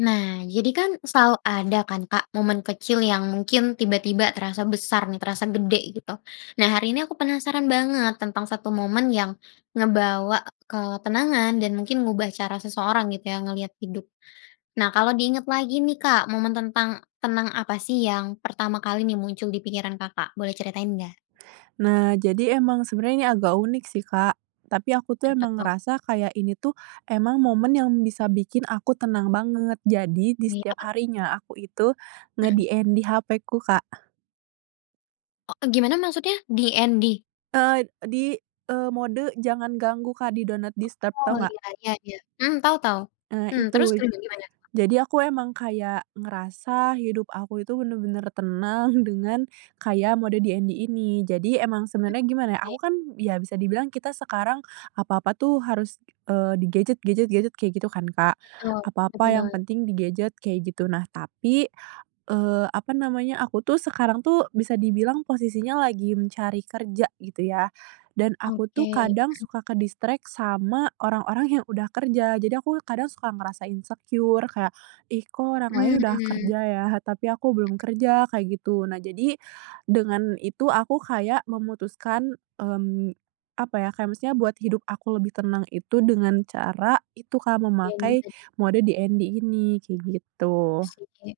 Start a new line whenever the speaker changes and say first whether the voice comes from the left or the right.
left: Nah, jadi kan, selalu ada kan, Kak, momen kecil yang mungkin tiba-tiba terasa besar nih, terasa gede, gitu. Nah, hari ini aku penasaran banget tentang 1 momen yang ngebawa ketenangan dan mungkin ngubah cara seseorang, gitu ya, ngelihat hidup. Nah, kalau di ingat lagi nih, Kak, momen tentang tenang apa sih yang pertama kali nih muncul di pikiran Kakak, boleh ceritain nggak?
right: Nah, jadi emang sebenarnya ini agak unik sih, Kak. Tapi aku tuh emang
left: [unintelligible]
right: ngerasa kayak, ini tuh emang momen yang bisa bikin aku tenang banget. Jadi, di
left: Wih,
right: setiap
left: apa tu
right: harinya aku itu
left: Mhm.
right: nge-DND HP-ku, Kak.
left: Oh, gimana maksudnya? DND?
right: Eee, di, eee, mode jangan ganggu, Kak, di do not disturb,
left: Oh.
right: tau nggak?
left: Ya ya ya, mhm, tau tau.
right: Eee,
left: Mhm, terus,
right: itu
left: lanjut, gimana, tuh?
right: jadi, aku emang kayak ngerasa hidup aku itu bener-bener tenang, dengan kayak mode DND ini. Jadi emang
left: Hmm,
right: sebenarnya gimana ya, aku
left: baik.
right: kan ya bisa dibilang kita sekarang apa-apa tuh harus, eee, di gadget gadget gadget kayak gitu kan, Kak.
left: Betul betul
right: Apa-apa yang
left: banget.
right: penting di gadget, kayak gitu. Nah, tapi, eee, apa namanya, aku tuh sekarang tuh, bisa dibilang posisinya lagi mencari kerja, gitu ya. Dan aku tuh
left: Oke.
right: kadang,
left: Mhm.
right: suka ke-distract sama orang-orang yang udah kerja. Jadi aku kadang suka ngerasa insecure kayak, "Ih, kok orang lain udah
left: Mmm.
right: kerja ya, tapi aku belum kerja", kayak gitu. Nah, jadi dengan itu, aku kayak memutuskan, mmm, apa ya, kayak misalnya buat hidup aku lebih tenang itu dengan cara itu, Kak,
left: Iya,
right: memakai
left: bisa sih.
right: mode DND ini, kayak gitu.
left: Iya, sih.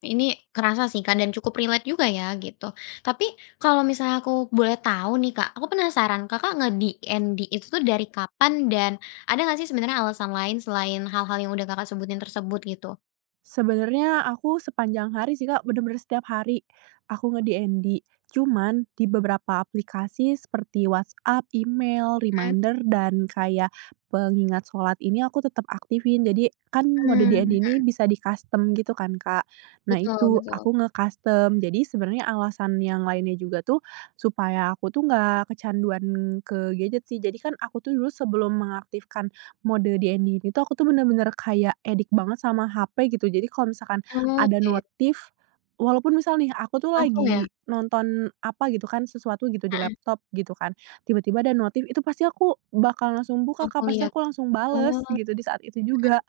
left: Ini kerasa sih, Kak, dan cukup relate juga ya, gitu. Tapi kalau misalnya aku boleh tahu nih, Kak, aku penasaran Kakak nge-DND itu tuh dari kapan dan ada enggak sih sebenarnya alasan lain selain hal-hal yang udah Kakak sebutin tersebut, gitu?
right: Sebenarnya aku sepanjang hari sih, Kak, bener-bener setiap hari. Aku nge-DND cuman di beberapa aplikasi seperti WhatsApp, email,
left: Mmm.
right: reminder, dan kayak pengingat shalat ini aku tetap aktifin. Jadi kan mode
left: Mmm,
right: DND ini
left: mhm.
right: bisa di-custom gitu kan, Kak. Nah,
left: Betul
right: itu,
left: betul.
right: aku nge-custom. Jadi sebenarnya alasan yang lainnya juga tuh, supaya aku tuh nggak kecanduan ke gadget sih. Jadi kan, aku tuh dulu sebelum mengaktifkan mode DND ini tuh, aku tuh bener-bener kayak addict banget sama HP, gitu. Jadi kalau misalkan
left: Oh,
right: ada
left: iya.
right: notif walaupun misal nih, aku tuh
left: Langsung, ya?
right: lagi nonton apa gitu kan, sesuatu gitu di
left: Mhm.
right: laptop, gitu kan, tiba-tiba ada notif, itu pasti aku bakal langsung buka, Kak,
left: Langsung
right: pasti
left: liat?
right: aku langsung
left: Oh.
right: bales gitu, di saat itu juga.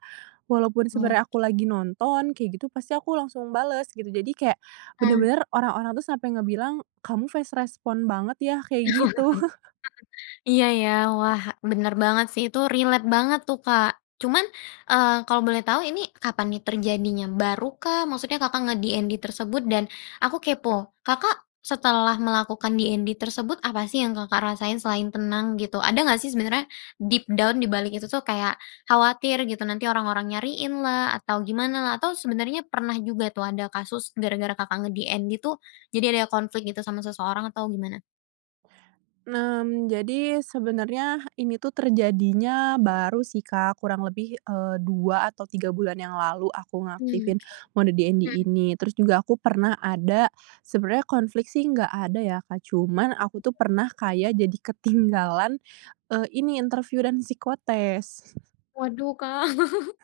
right: Walaupun
left: Mhm.
right: sebenernya aku
left: Oke.
right: lagi nonton, kayak gitu, pasti aku langsung bales, gitu. Jadi kayak
left: Mhm.
right: bener-bener orang-orang tuh sampe ngebilang, "Kamu fast respond banget, ya," kayak gitu.
left: Iya, ya. Wah, bener banget sih, itu relate banget tuh, Kak. Cuman, eee, kalau boleh tau, ini kapan nih terjadinya, baru kah? Maksudnya Kakak nge-DND tersebut dan aku kepo, Kakak setelah melakukan DND tersebut, apa sih yang Kakak rasain selain tenang, gitu? Ada gak sih sebenarnya deep down dibalik itu kayak khawatir gitu, nanti orang-orang nyariin lah, atau gimana lah, atau sebenarnya pernah juga tuh, ada kasus gara-gara Kakak nge-DND tuh, jadi ada konflik gitu sama seseorang atau gimana?
right: Nah mmm, jadi sebenernya, ini tuh terjadinya baru sih, Kak, kurang lebih, eee, 2 atau 3 bulan yang lalu aku
left: Hmm,
right: ngaktifin
left: oke.
right: mode DND
left: Mhm.
right: ini. Terus juga aku pernah ada sebenarnya konflik sih nggak ada ya, Kak, cuman aku tuh pernah kayak jadi ketinggalan, eee, ini interview dan psikotes.
left: Waduh, Kak.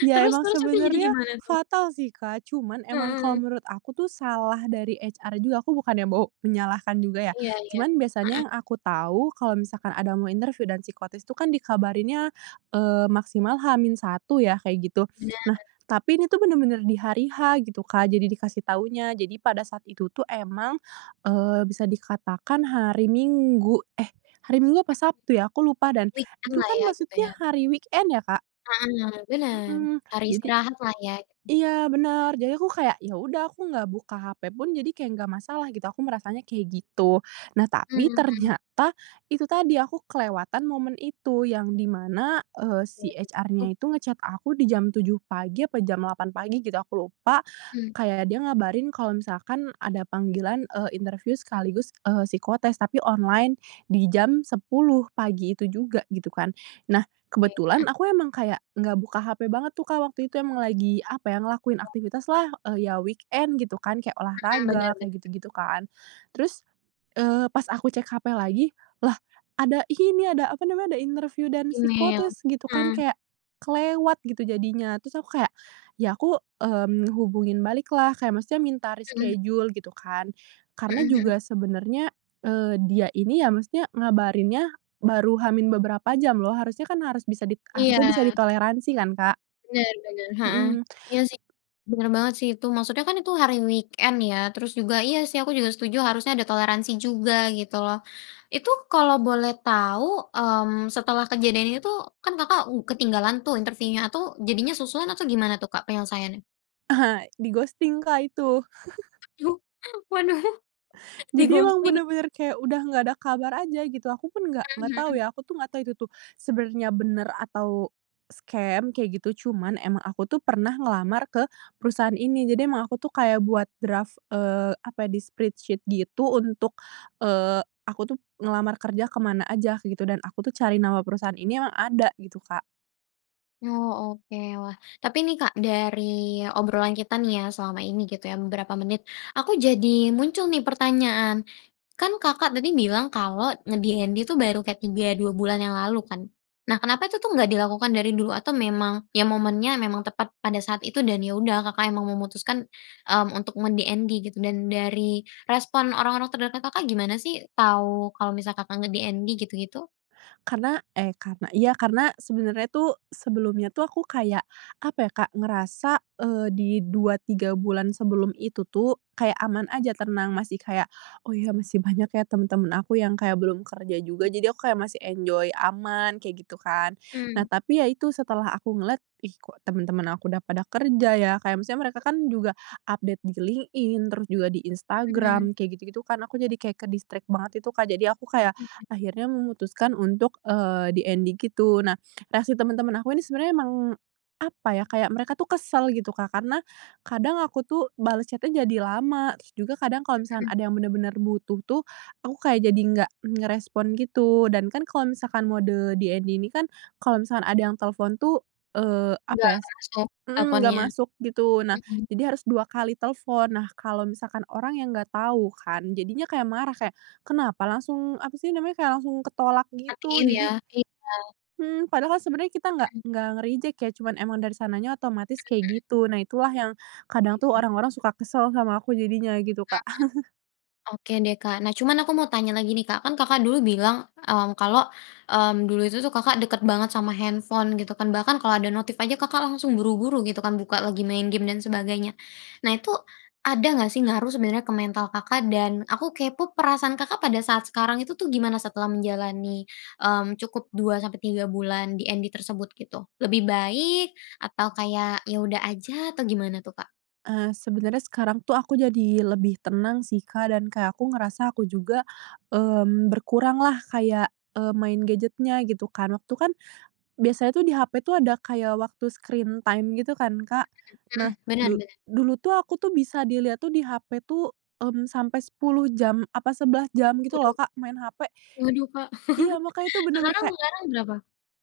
right: Ya,
left: Terus
right: emang
left: terus terus, jadi
right: sebenarnya
left: gimana, tuh?
right: fatal sih, Kak, cuman emang kalau
left: Heeh.
right: menurut aku tuh, salah dari HR juga. Aku bukannya mau menyalahkan juga ya,
left: Iya iya.
right: cuman
left: Heeh.
right: biasanya yang aku tahu, kalau misalkan ada mau interview dan psikotes itu kan dikabarinnya, eee, maksimal H-1 ya, kayak gitu. Nah,
left: Bener.
right: tapi ini tuh bener-bener di hari H gitu, Kak, jadi dikasih tahunya, jadi pada saat itu tuh emang, eee, bisa dikatakan hari Minggu, eh, hari Minggu apa Sabtu ya, aku lupa. Dan
left: Weekend
right: itu
left: lah
right: kan
left: ya, gitu,
right: maksudnya
left: ya.
right: hari weekend ya, Kak.
left: Heeh heeh, bener,
right: Mhm,
left: hari
right: jadi
left: istirahat lah, ya.
right: iya, bener, jadi aku kayak, ya udah aku nggak buka HP pun jadi kayak nggak masalah gitu, aku merasanya kayak gitu. Nah, tapi
left: Mmm.
right: ternyata, itu tadi, aku kelewatan momen itu. Yang di mana, eee,
left: Ya,
right: si
left: betul.
right: HR-nya itu nge-chat aku di jam 7 pagi apa jam 8 pagi gitu, aku lupa.
left: Mmm.
right: Kayak dia ngabarin kalau misalkan ada panggilan, eee, interview sekaligus, eee, psikotes tapi online di jam 10, pagi itu juga, gitu kan. Nah,
left: Oke,
right: kebetulan,
left: mhm.
right: aku emang kayak nggak buka hp banget tuh, Kak, waktu itu. Emang lagi apa ya, ngelakuin
left: Ya.
right: aktivitas lah, eee, ya weekend gitu kan. Kayak
left: Heeh.
right: olahraga,
left: Bener
right: kayak
left: bener.
right: gitu-gitu kan. Terus, eee, pas aku cek HP lagi, lah ada ini ada apa namanya, ada interviu dan
left: Email.
right: psikotes, gitu kan,
left: Mhm.
right: kayak kelewat gitu jadinya. Terus aku kayak,
left: Iya.
right: ya aku, mmm, hubungin balik lah, kayak maksudnya minta
left: Mhm.
right: reschedule gitu kan,
left: Mhm
right: karena
left: mhm.
right: juga sebenarnya, eee, dia ini ya maksudnya ngabarinnya baru H min beberapa jam loh, harusnya kan harus bisa di
left: Iya.
right: harusnya bisa ditoleransi kan, Kak.
left: Bener, bener. Heeh.
right: Mhm.
left: Iya sih, bener banget sih itu, maksudnya kan itu hari weekend ya, terus juga, iya sih, aku juga setuju, harusnya ada toleransi juga, gitu loh. Itu kalau boleh tau, mmm, setelah kejadian ini tuh, kan Kakak ng ketinggalan tuh interview-nya atau jadinya susulan, atau gimana tuh, Kak, penyelesaiannya?
right: di-ghosting, Kak, itu.
left: Duh, waduh
right: Jadi emang
left: di-ghosting.
right: bener-bener kayak udah enggak ada kabar aja, gitu. Aku pun enggak enggak
left: Mhm
right: tahu,
left: mhm.
right: ya, aku itu tuh sebenarnya bener atau scam, kaya gitu, cuman emang aku tuh pernah ngelamar ke perusahaan ini, jadi emang aku tuh kayak buat draft, eee, apa ya, di Spreadsheet, gitu, untuk, eee, aku tuh ngelamar kerja ke mana aja, gitu, dan aku tuh cari nama perusahaan ini emang ada, gitu, Kak.
left: Oh, oke, wah. Tapi ini, Kak, dari obrolan kita selama ini, gitu, ya, beberapa menit, aku jadi muncul nih pertanyaan. Kan Kakak tadi bilang kalau nge-DND itu baru kayak 3, 2 bulan yang lalu, kan? Nah, kenapa itu tuh gak dilakukan dari dulu, atau memang, ya momennya memang tepat pada saat itu dan, ya udah, Kakak memutuskan, mmm, untuk nge-DND, gitu dan dari respon orang-orang terdekat Kakak gimana, sih, tahu kalau misalkan Kakak nge-DND, gitu gitu?
right: Karena, eh, karena iya, karena sebenarnya tuh sebelumnya tuh aku kayak apa, ya, Kak, ngerasa, eee, di 2,3 bulan sebelum itu tuh kayak aman aja, tenang, masih kayak, "Oh, ya, masih banyak, ya, teman-teman aku yang kayak belum kerja juga,"
left: Mhm.
right: jadi aku kayak masih enjoy, aman, kayak gitu kan. Nah,
left: Mmm.
right: tapi yaitu setelah aku ngeliat, "Ih, kok teman-teman aku udah pada kerja, ya." Kayak maksudnya mereka kan juga update di LinkedIn, terus juga di
left: Mhm.
right: Instagram, kayak gitu gitu kan, aku jadi kayak ke-distract banget itu, Kak, jadi aku kayak
left: Oke.
right: akhirnya memutuskan untuk, eee, DND gitu. Nah, reaksi teman-teman aku ini sebenarnya emang apa ya, kayak mereka tuh kesel, gitu, Kak, karena kadang aku tuh bales chat-nya jadi lama, terus juga kadang kalau misalkan
left: Mhm.
right: ada yang bener-bener butuh tuh, aku kayak jadi enggak ngerespon, gitu, dan kan kalau misalkan mode DND ini kan kalau misalkan ada yang telepon tuh, eee, apa
left: Enggak
right: ya, s
left: masuk
right: heeh, enggak
left: teleponnya?
right: masuk, gitu. Nah
left: Mhm.
right: jadi harus 2 kali telepon. Nah, kalau misalkan orang yang enggak tahu kan, jadinya kayak marah, kayak, "Kenapa langsung apa sih namanya kayak langsung ketolak," gitu.
left: Matiin, ya?
right: Jadi
left: Iya.
right: Hmm, padahal sebenarnya kita enggak
left: Hmm.
right: enggak nge-reject, ya, cuman emang dari sananya otomatis
left: Mhm
right: kayak
left: mhm.
right: gitu. Nah, itulah yang kadang tuh
left: Oke.
right: orang-orang suka kesel sama aku jadinya, gitu,
left: Heeh
right: Kak.
left: heeh. Oke deh, Kak, nah cuman aku mau tanya lagi, nih, Kak, kan Kakak dulu bilang, mmm, kalau, mmm, dulu itu Kakak dekat banget sama handphone, gitu kan, bahkan kalau ada notif aja Kakak langsung buru-buru, gitu kan, buka lagi, main game dan sebagainya. Nah, itu ada nggak, sih, ngaruh sebenernya ke mental Kakak, dan aku kepo perasaan Kakak pada saat sekarang itu tuh gimana setelah menjalani, mmm, cukup 2 sampai 3 bulan DND tersebut, gitu? Lebih baik atau kayak, ya udah aja atau gimana, tuh, Kak?
right: Eee, sebenarnya sekarang tuh aku jadi lebih tenang, sih, Kak, dan kayak aku ngerasa aku juga, mmm, berkurang lah, kayak, eee, main gadget-nya, gitu kan. Waktu kan biasanya tuh di HP tuh ada kayak waktu screen time, gitu kan, Kak.
left: Mhm
right: Nah,
left: mhm. Benar
right: du
left: benar.
right: dulu tuh, aku tuh, bisa dilihat tuh, di HP tuh, hmm sampai 10 jam, apa 11 jam, gitu loh,
left: Waduh.
right: Kak, main HP.
left: Waduh, Kak.
right: Iya, makanya tuh bener-bener
left: Sekarang
right: kayak
left: sekarang berapa?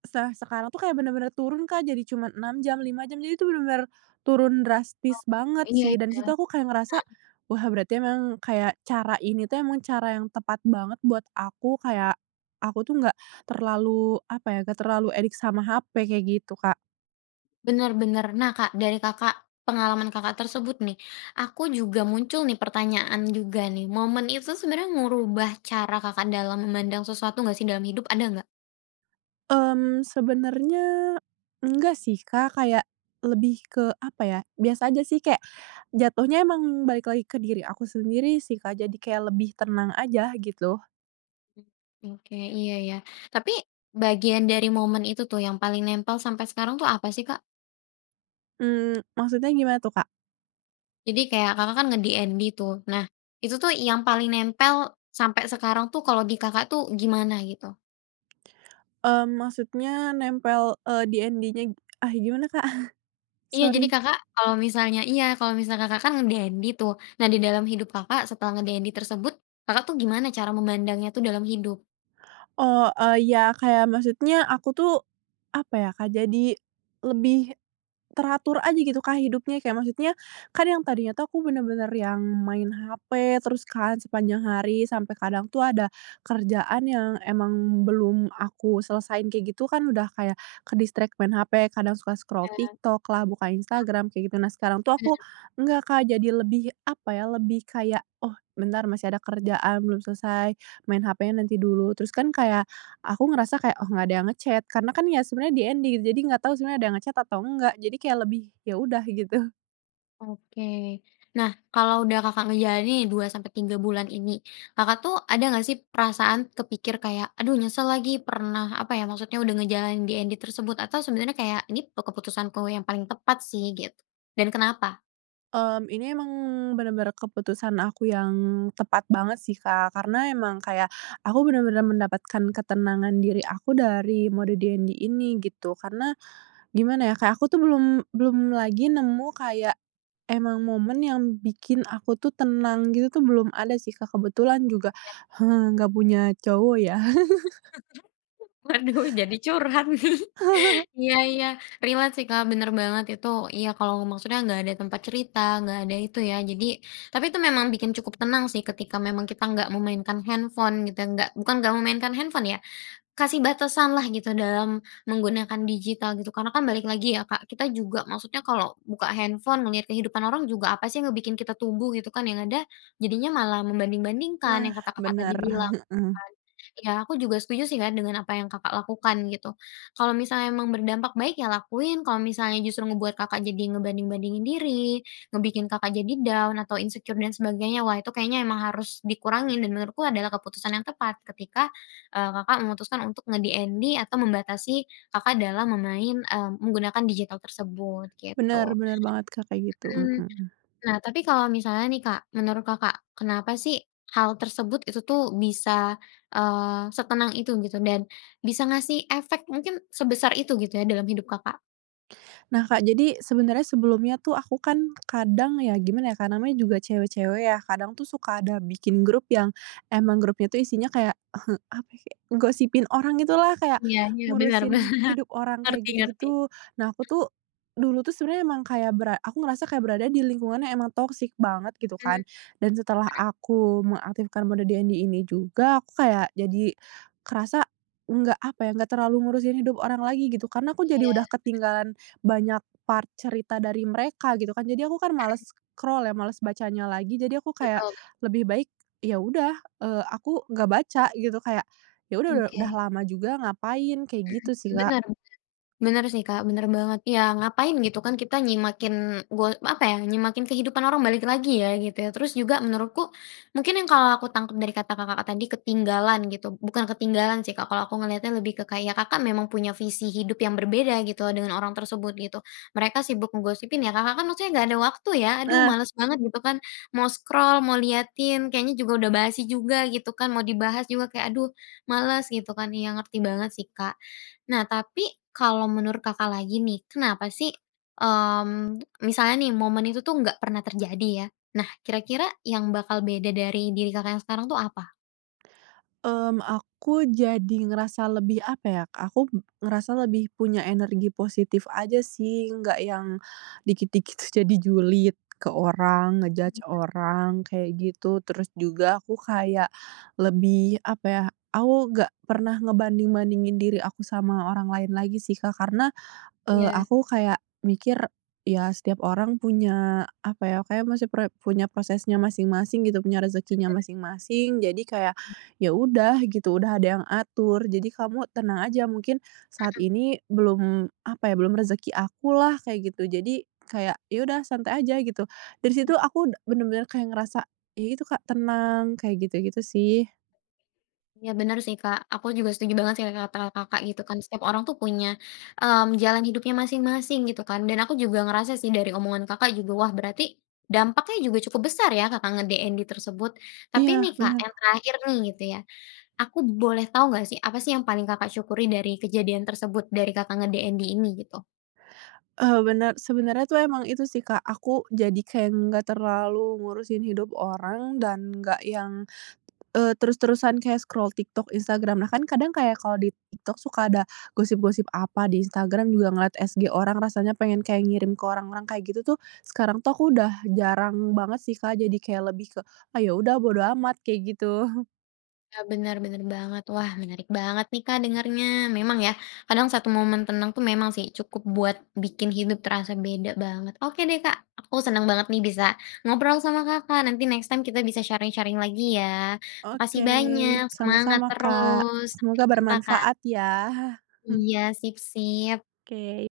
right: Setelah sekarang aku kayak bener-bener turun, Kak, jadi cuma 6 jam, 5 jam, jadi tuh bener-bener turun
left: Oh,
right: drastis banget,
left: iya
right: sih, dan di
left: iya.
right: situ aku kayak ngerasa,
left: Heeh.
right: "Wah, berarti emang kayak cara ini tuh, emang cara yang tepat banget buat aku, kayak aku tuh enggak terlalu apa ya, enggak terlalu addict sama HP," kayak gitu, Kak.
left: Benar-benar. Nah, Kak, dari Kakak pengalaman Kakak tersebut nih, aku juga muncul nih, pertanyaan juga, nih. Momen itu sebenarnya ngerubah cara Kakak dalam memandang sesuatu, nggak sih, dalam hidup? Ada enggak?
right: Mmm, sebenarnya enggak sih, Kak, kayak lebih ke apa ya, biasa aja sih, kayak jatuhnya emang balik lagi ke diri aku sendiri sih, Kak, jadi kayak lebih tenang aja, gitu.
left: Mhm, oke, iya ya. Tapi bagian dari momen itu tuh yang paling nempel sampai sekarang itu apa sih, Kak?
right: Mmm, maksudnya gimana, tuh, Kak?
left: Jadi kayak Kakak, kan, nge-DND, tuh. Nah, itu tuh, yang paling nempel sampai sekarang, tuh, kalo di Kakak, tuh, gimana gitu?
right: Eee, maksudnya nempel, eee, DND-nya, ah, gimana, Kak?
left: Iya, jadi
right: Sorry.
left: Kakak kalo misalnya iya, kalo misalnya Kakak, kan, nge-DND, tuh. Nah, di dalam hidup Kakak setelah nge-DND tersebut, Kakak, tuh, gimana cara memandangnya, tuh, dalam hidup?
right: Oh, eee, iya kayak maksudnya aku tuh apa ya, Kak, jadi lebih teratur aja gitu, Kak, hidupnya. Kayak maksudnya, kan yang tadinya tuh aku bener-bener yang main HP terus kan sepanjang hari, sampai kadang tuh ada kerjaan yang emang belum aku selesaiin kayak gitu kan, udah kayak ke-distract main HP, kadang suka scroll
left: Iya.
right: TikTok lah, buka Instagram, kayak gitu. Nah, sekarang tuh
left: Mhm.
right: aku
left: Ya.
right: enggak, Kak, jadi lebih apa ya, lebih kayak, "Oh, bentar masih ada kerjaan belum selesai, main HP-nya nanti dulu." Terus kan kayak aku ngerasa kayak, "Oh, nggak ada yang nge-chat." karena kan ya, sebenarnya DND gitu, jadi enggak tahu sebenarnya ada yang nge-chat atau enggak. Jadi kayak lebih, "Ya, udah gitu."
left: Oke. Nah, kalau udah Kakak ngejalanin 2 sampai 3 bulan ini. Kakak, tuh, ada gak, sih, perasaan kepikir kayak, "Aduh, nyesel lagi pernah" apa, ya, maksudnya udah ngejalanin DND tersebut, atau sebenarnya kayak, "Ini pe keputusanku yang paling tepat, sih." gitu dan kenapa?
right: Mmm, ini emang bener-bener keputusan aku yang tepat banget sih, Kak, karena emang kayak, aku bener-bener mendapatkan ketenangan diri aku dari mode DND ini, gitu. Karena gimana ya, kayak aku tuh belum belum lagi nemu kayak, emang momen yang bikin aku tuh tenang, gitu tuh belum ada sih Kak, kebetulan
left: Oh.
right: juga,
left: Iya, sih.
right: nggak punya cowok, ya.
left: Waduh, jadi curhat, nih. Iya iya, relate, sih, Kak, bener banget itu. Iya, kalau maksudnya nggak ada tempat cerita, nggak ada itu, ya. Jadi tapi itu memang bikin cukup tenang, sih, ketika memang kita nggak memainkan handphone, kita nggak bukan nggak memainkan handphone, ya. Kasih batasanlah gitu dalam menggunakan digital gitu, karena kan balik lagi ya, Kak, kita juga maksudnya, kalau buka handphone ngelihat kehidupan orang juga apa, sih, yang ngebikin kita tumbuh, gitu, kan, yang ada jadinya malah membanding-bandingkan yang
right: Nah,
left: kata Kakak tadi
right: bener,
left: bilang, gitu,
right: heeh.
left: kan. Ya, aku juga setuju, sih, Kak, dengan apa yang Kakak lakukan gitu. Kalau misalnya emang berdampak baik, ya, lakuin, kalau misalnya justru ngebuat Kakak jadi ngebanding-bandingin diri, ngebikin Kakak jadi down atau insecure dan sebagainya. Wah, itu kayaknya emang harus dikurangin dan menurutku adalah keputusan yang tepat ketika, eee, Kakak memutuskan untuk nge-DND atau membatasi Kakak dalam memain eee, menggunakan digital tersebut,
right: Bener
left: gitu.
right: bener banget, Kak, kayak gitu,
left: Mhm.
right: mhm.
left: Nah, tapi kalau misalnya, nih, Kak. Menurut Kakak, kenapa, sih, hal tersebut itu, tuh, bisa, eee, setenang itu gitu, dan bisa ngasih efek, mungkin sebesar itu gitu, ya, dalam hidup Kakak?
right: Nah, Kak, jadi sebenarnya sebelumnya tuh aku kan kadang ya gimana ya Kak, namanya juga cewek-cewek, ya. Kadang tuh suka ada bikin grup yang emang grupnya tuh isinya kayak apa kayak, gosipin orang gitulah, kayak
left: Iya iya, bener bener, ngerti
right: ngurusin hidup orang kayak gitu-gitu. Nah,
left: ngerti.
right: aku
left: Heeh?
right: tuh, dulu tuh sebenarnya emang kayak bera aku ngerasa kayak berada di lingkungan yang emang toxic banget gitu
left: Mmm,
right: kan
left: mhm.
right: dan setelah aku mengaktifkan mode DND ini juga, aku kayak jadi kerasa, nggak apa ya, nggak terlalu ngurusin hidup orang lagi gitu, karena aku
left: Iya.
right: jadi udah
left: Mhm.
right: ketinggalan banyak part cerita dari mereka, gitu, kan. Jadi aku kan males
left: Mmm.
right: scroll, ya, males bacanya lagi, jadi aku kayak
left: Betul.
right: lebih baik ya udah, eee, aku nggak baca gitu. Kayak ya udah, u udah
left: Oke.
right: lama juga ngapain kayak
left: Mmm.
right: gitu sih, Kak.
left: Benar benar. Benar sih, Kak, bener banget. Ya, ngapain gitu, kan, kita nyimakin go apa, ya, nyimakin kehidupan orang, balik lagi, ya, gitu, ya. Terus juga, menurutku mungkin yang kalau aku tangkap dari kata Kakak tadi ketinggalan gitu bukan ketinggalan sih, Kak, kalau aku ngelihatnya lebih ke kayak, Kakak memang punya visi hidup yang berbeda gitu dengan orang tersebut gitu. Mereka sibuk ngegosipin, ya, Kakak, kan, maksudnya nggak ada waktu, ya, "Aduh,
right: Nah
left: males banget," gitu, kan. Mau scroll, mau liatin, kayaknya juga udah basi juga, gitu kan, mau dibahas juga kayak, "Aduh males," gitu, kan. Iya, ngerti banget sih, Kak. Nah, tapi, kalau menurut Kakak lagi, nih. Kenapa sih, mmm, misalnya nih, momen itu tuh, nggak pernah terjadi, ya. Nah, kira-kira yang bakal beda dari diri Kakak yang sekarang tuh apa?
right: Mmm, aku jadi ngerasa lebih apa ya, aku ngerasa lebih punya energi positif aja sih, enggak yang dikit-dikit tuh, jadi julid ke orang, nge-judge
left: Bener.
right: orang kayak gitu. Terus juga aku kayak lebih apa ya aku enggak pernah ngebanding-bandingin diri aku sama orang lain lagi sih, Kak, karena, eee,
left: Iya.
right: aku kayak mikir, "Ya, setiap orang punya apa ya, kayak masih pre punya prosesnya masing-masing," gitu, "punya rezekinya
left: [unintelligible]
right: masing-masing." Jadi kayak, "Ya, udah gitu, udah ada yang atur. Jadi kamu tenang aja, mungkin saat
left: Mhm.
right: ini belum apa ya, belum rezeki akulah." Kayak gitu. Jadi, kayak ya udah, santai aja gitu. Dari situ, aku da udah bener-bener kayak ngerasa ya itu, Kak, tenang kayak gitu-gitu, sih.
left: Iya, bener sih, Kak. Aku juga setuju banget sih, kayak kata Kakak gitu, kan. Setiap orang tuh punya, mmm, jalan hidupnya masing-masing gitu kan, dan aku juga ngerasa sih, dari omongan Kakak juga. Wah, berarti dampaknya juga cukup besar ya, Kakak nge-DND tersebut. Tapi
right: Iya,
left: nih, Kak,
right: bener.
left: yang terakhir nih gitu ya. Aku boleh tau nggak sih, apa sih yang paling Kakak syukuri dari kejadian tersebut dari Kakak nge-DND ini, gitu?
right: Eee, bener, sebenarnya tuh emang itu sih, Kak. Aku jadi kayak enggak terlalu ngurusin hidup orang dan enggak yang, eee, terus-terusan kayak scroll TikTok, Instagram. Bahkan kadang kayak kalau di TikTok suka ada gosip-gosip apa, di Instagram juga ngeliat SG orang rasanya pengen kayak ngirim ke orang-orang kayak gitu, tuh. Sekarang tuh, aku udah jarang banget sih, Kak, jadi kayak lebih ke, "Ah, ya, udah bodo amat," kayak gitu.
left: Ah, bener bener banget. Wah, menarik banget nih, Kak, dengarnya. Memang ya, kadang satu momen tenang tuh memang sih, cukup buat bikin hidup terasa beda banget. Oke, deh, Kak, aku seneng banget nih bisa ngobrol sama Kakak, nanti next time kita bisa sharing-sharing lagi, ya. Makasih
right: Oke,
left: banyak, semangat
right: sama-sama, Kak.
left: terus. Sampai
right: Semoga
left: jumpa, Kak.
right: bermanfaat, ya. Hmm.
left: Iya, sip sip.
right: Oke.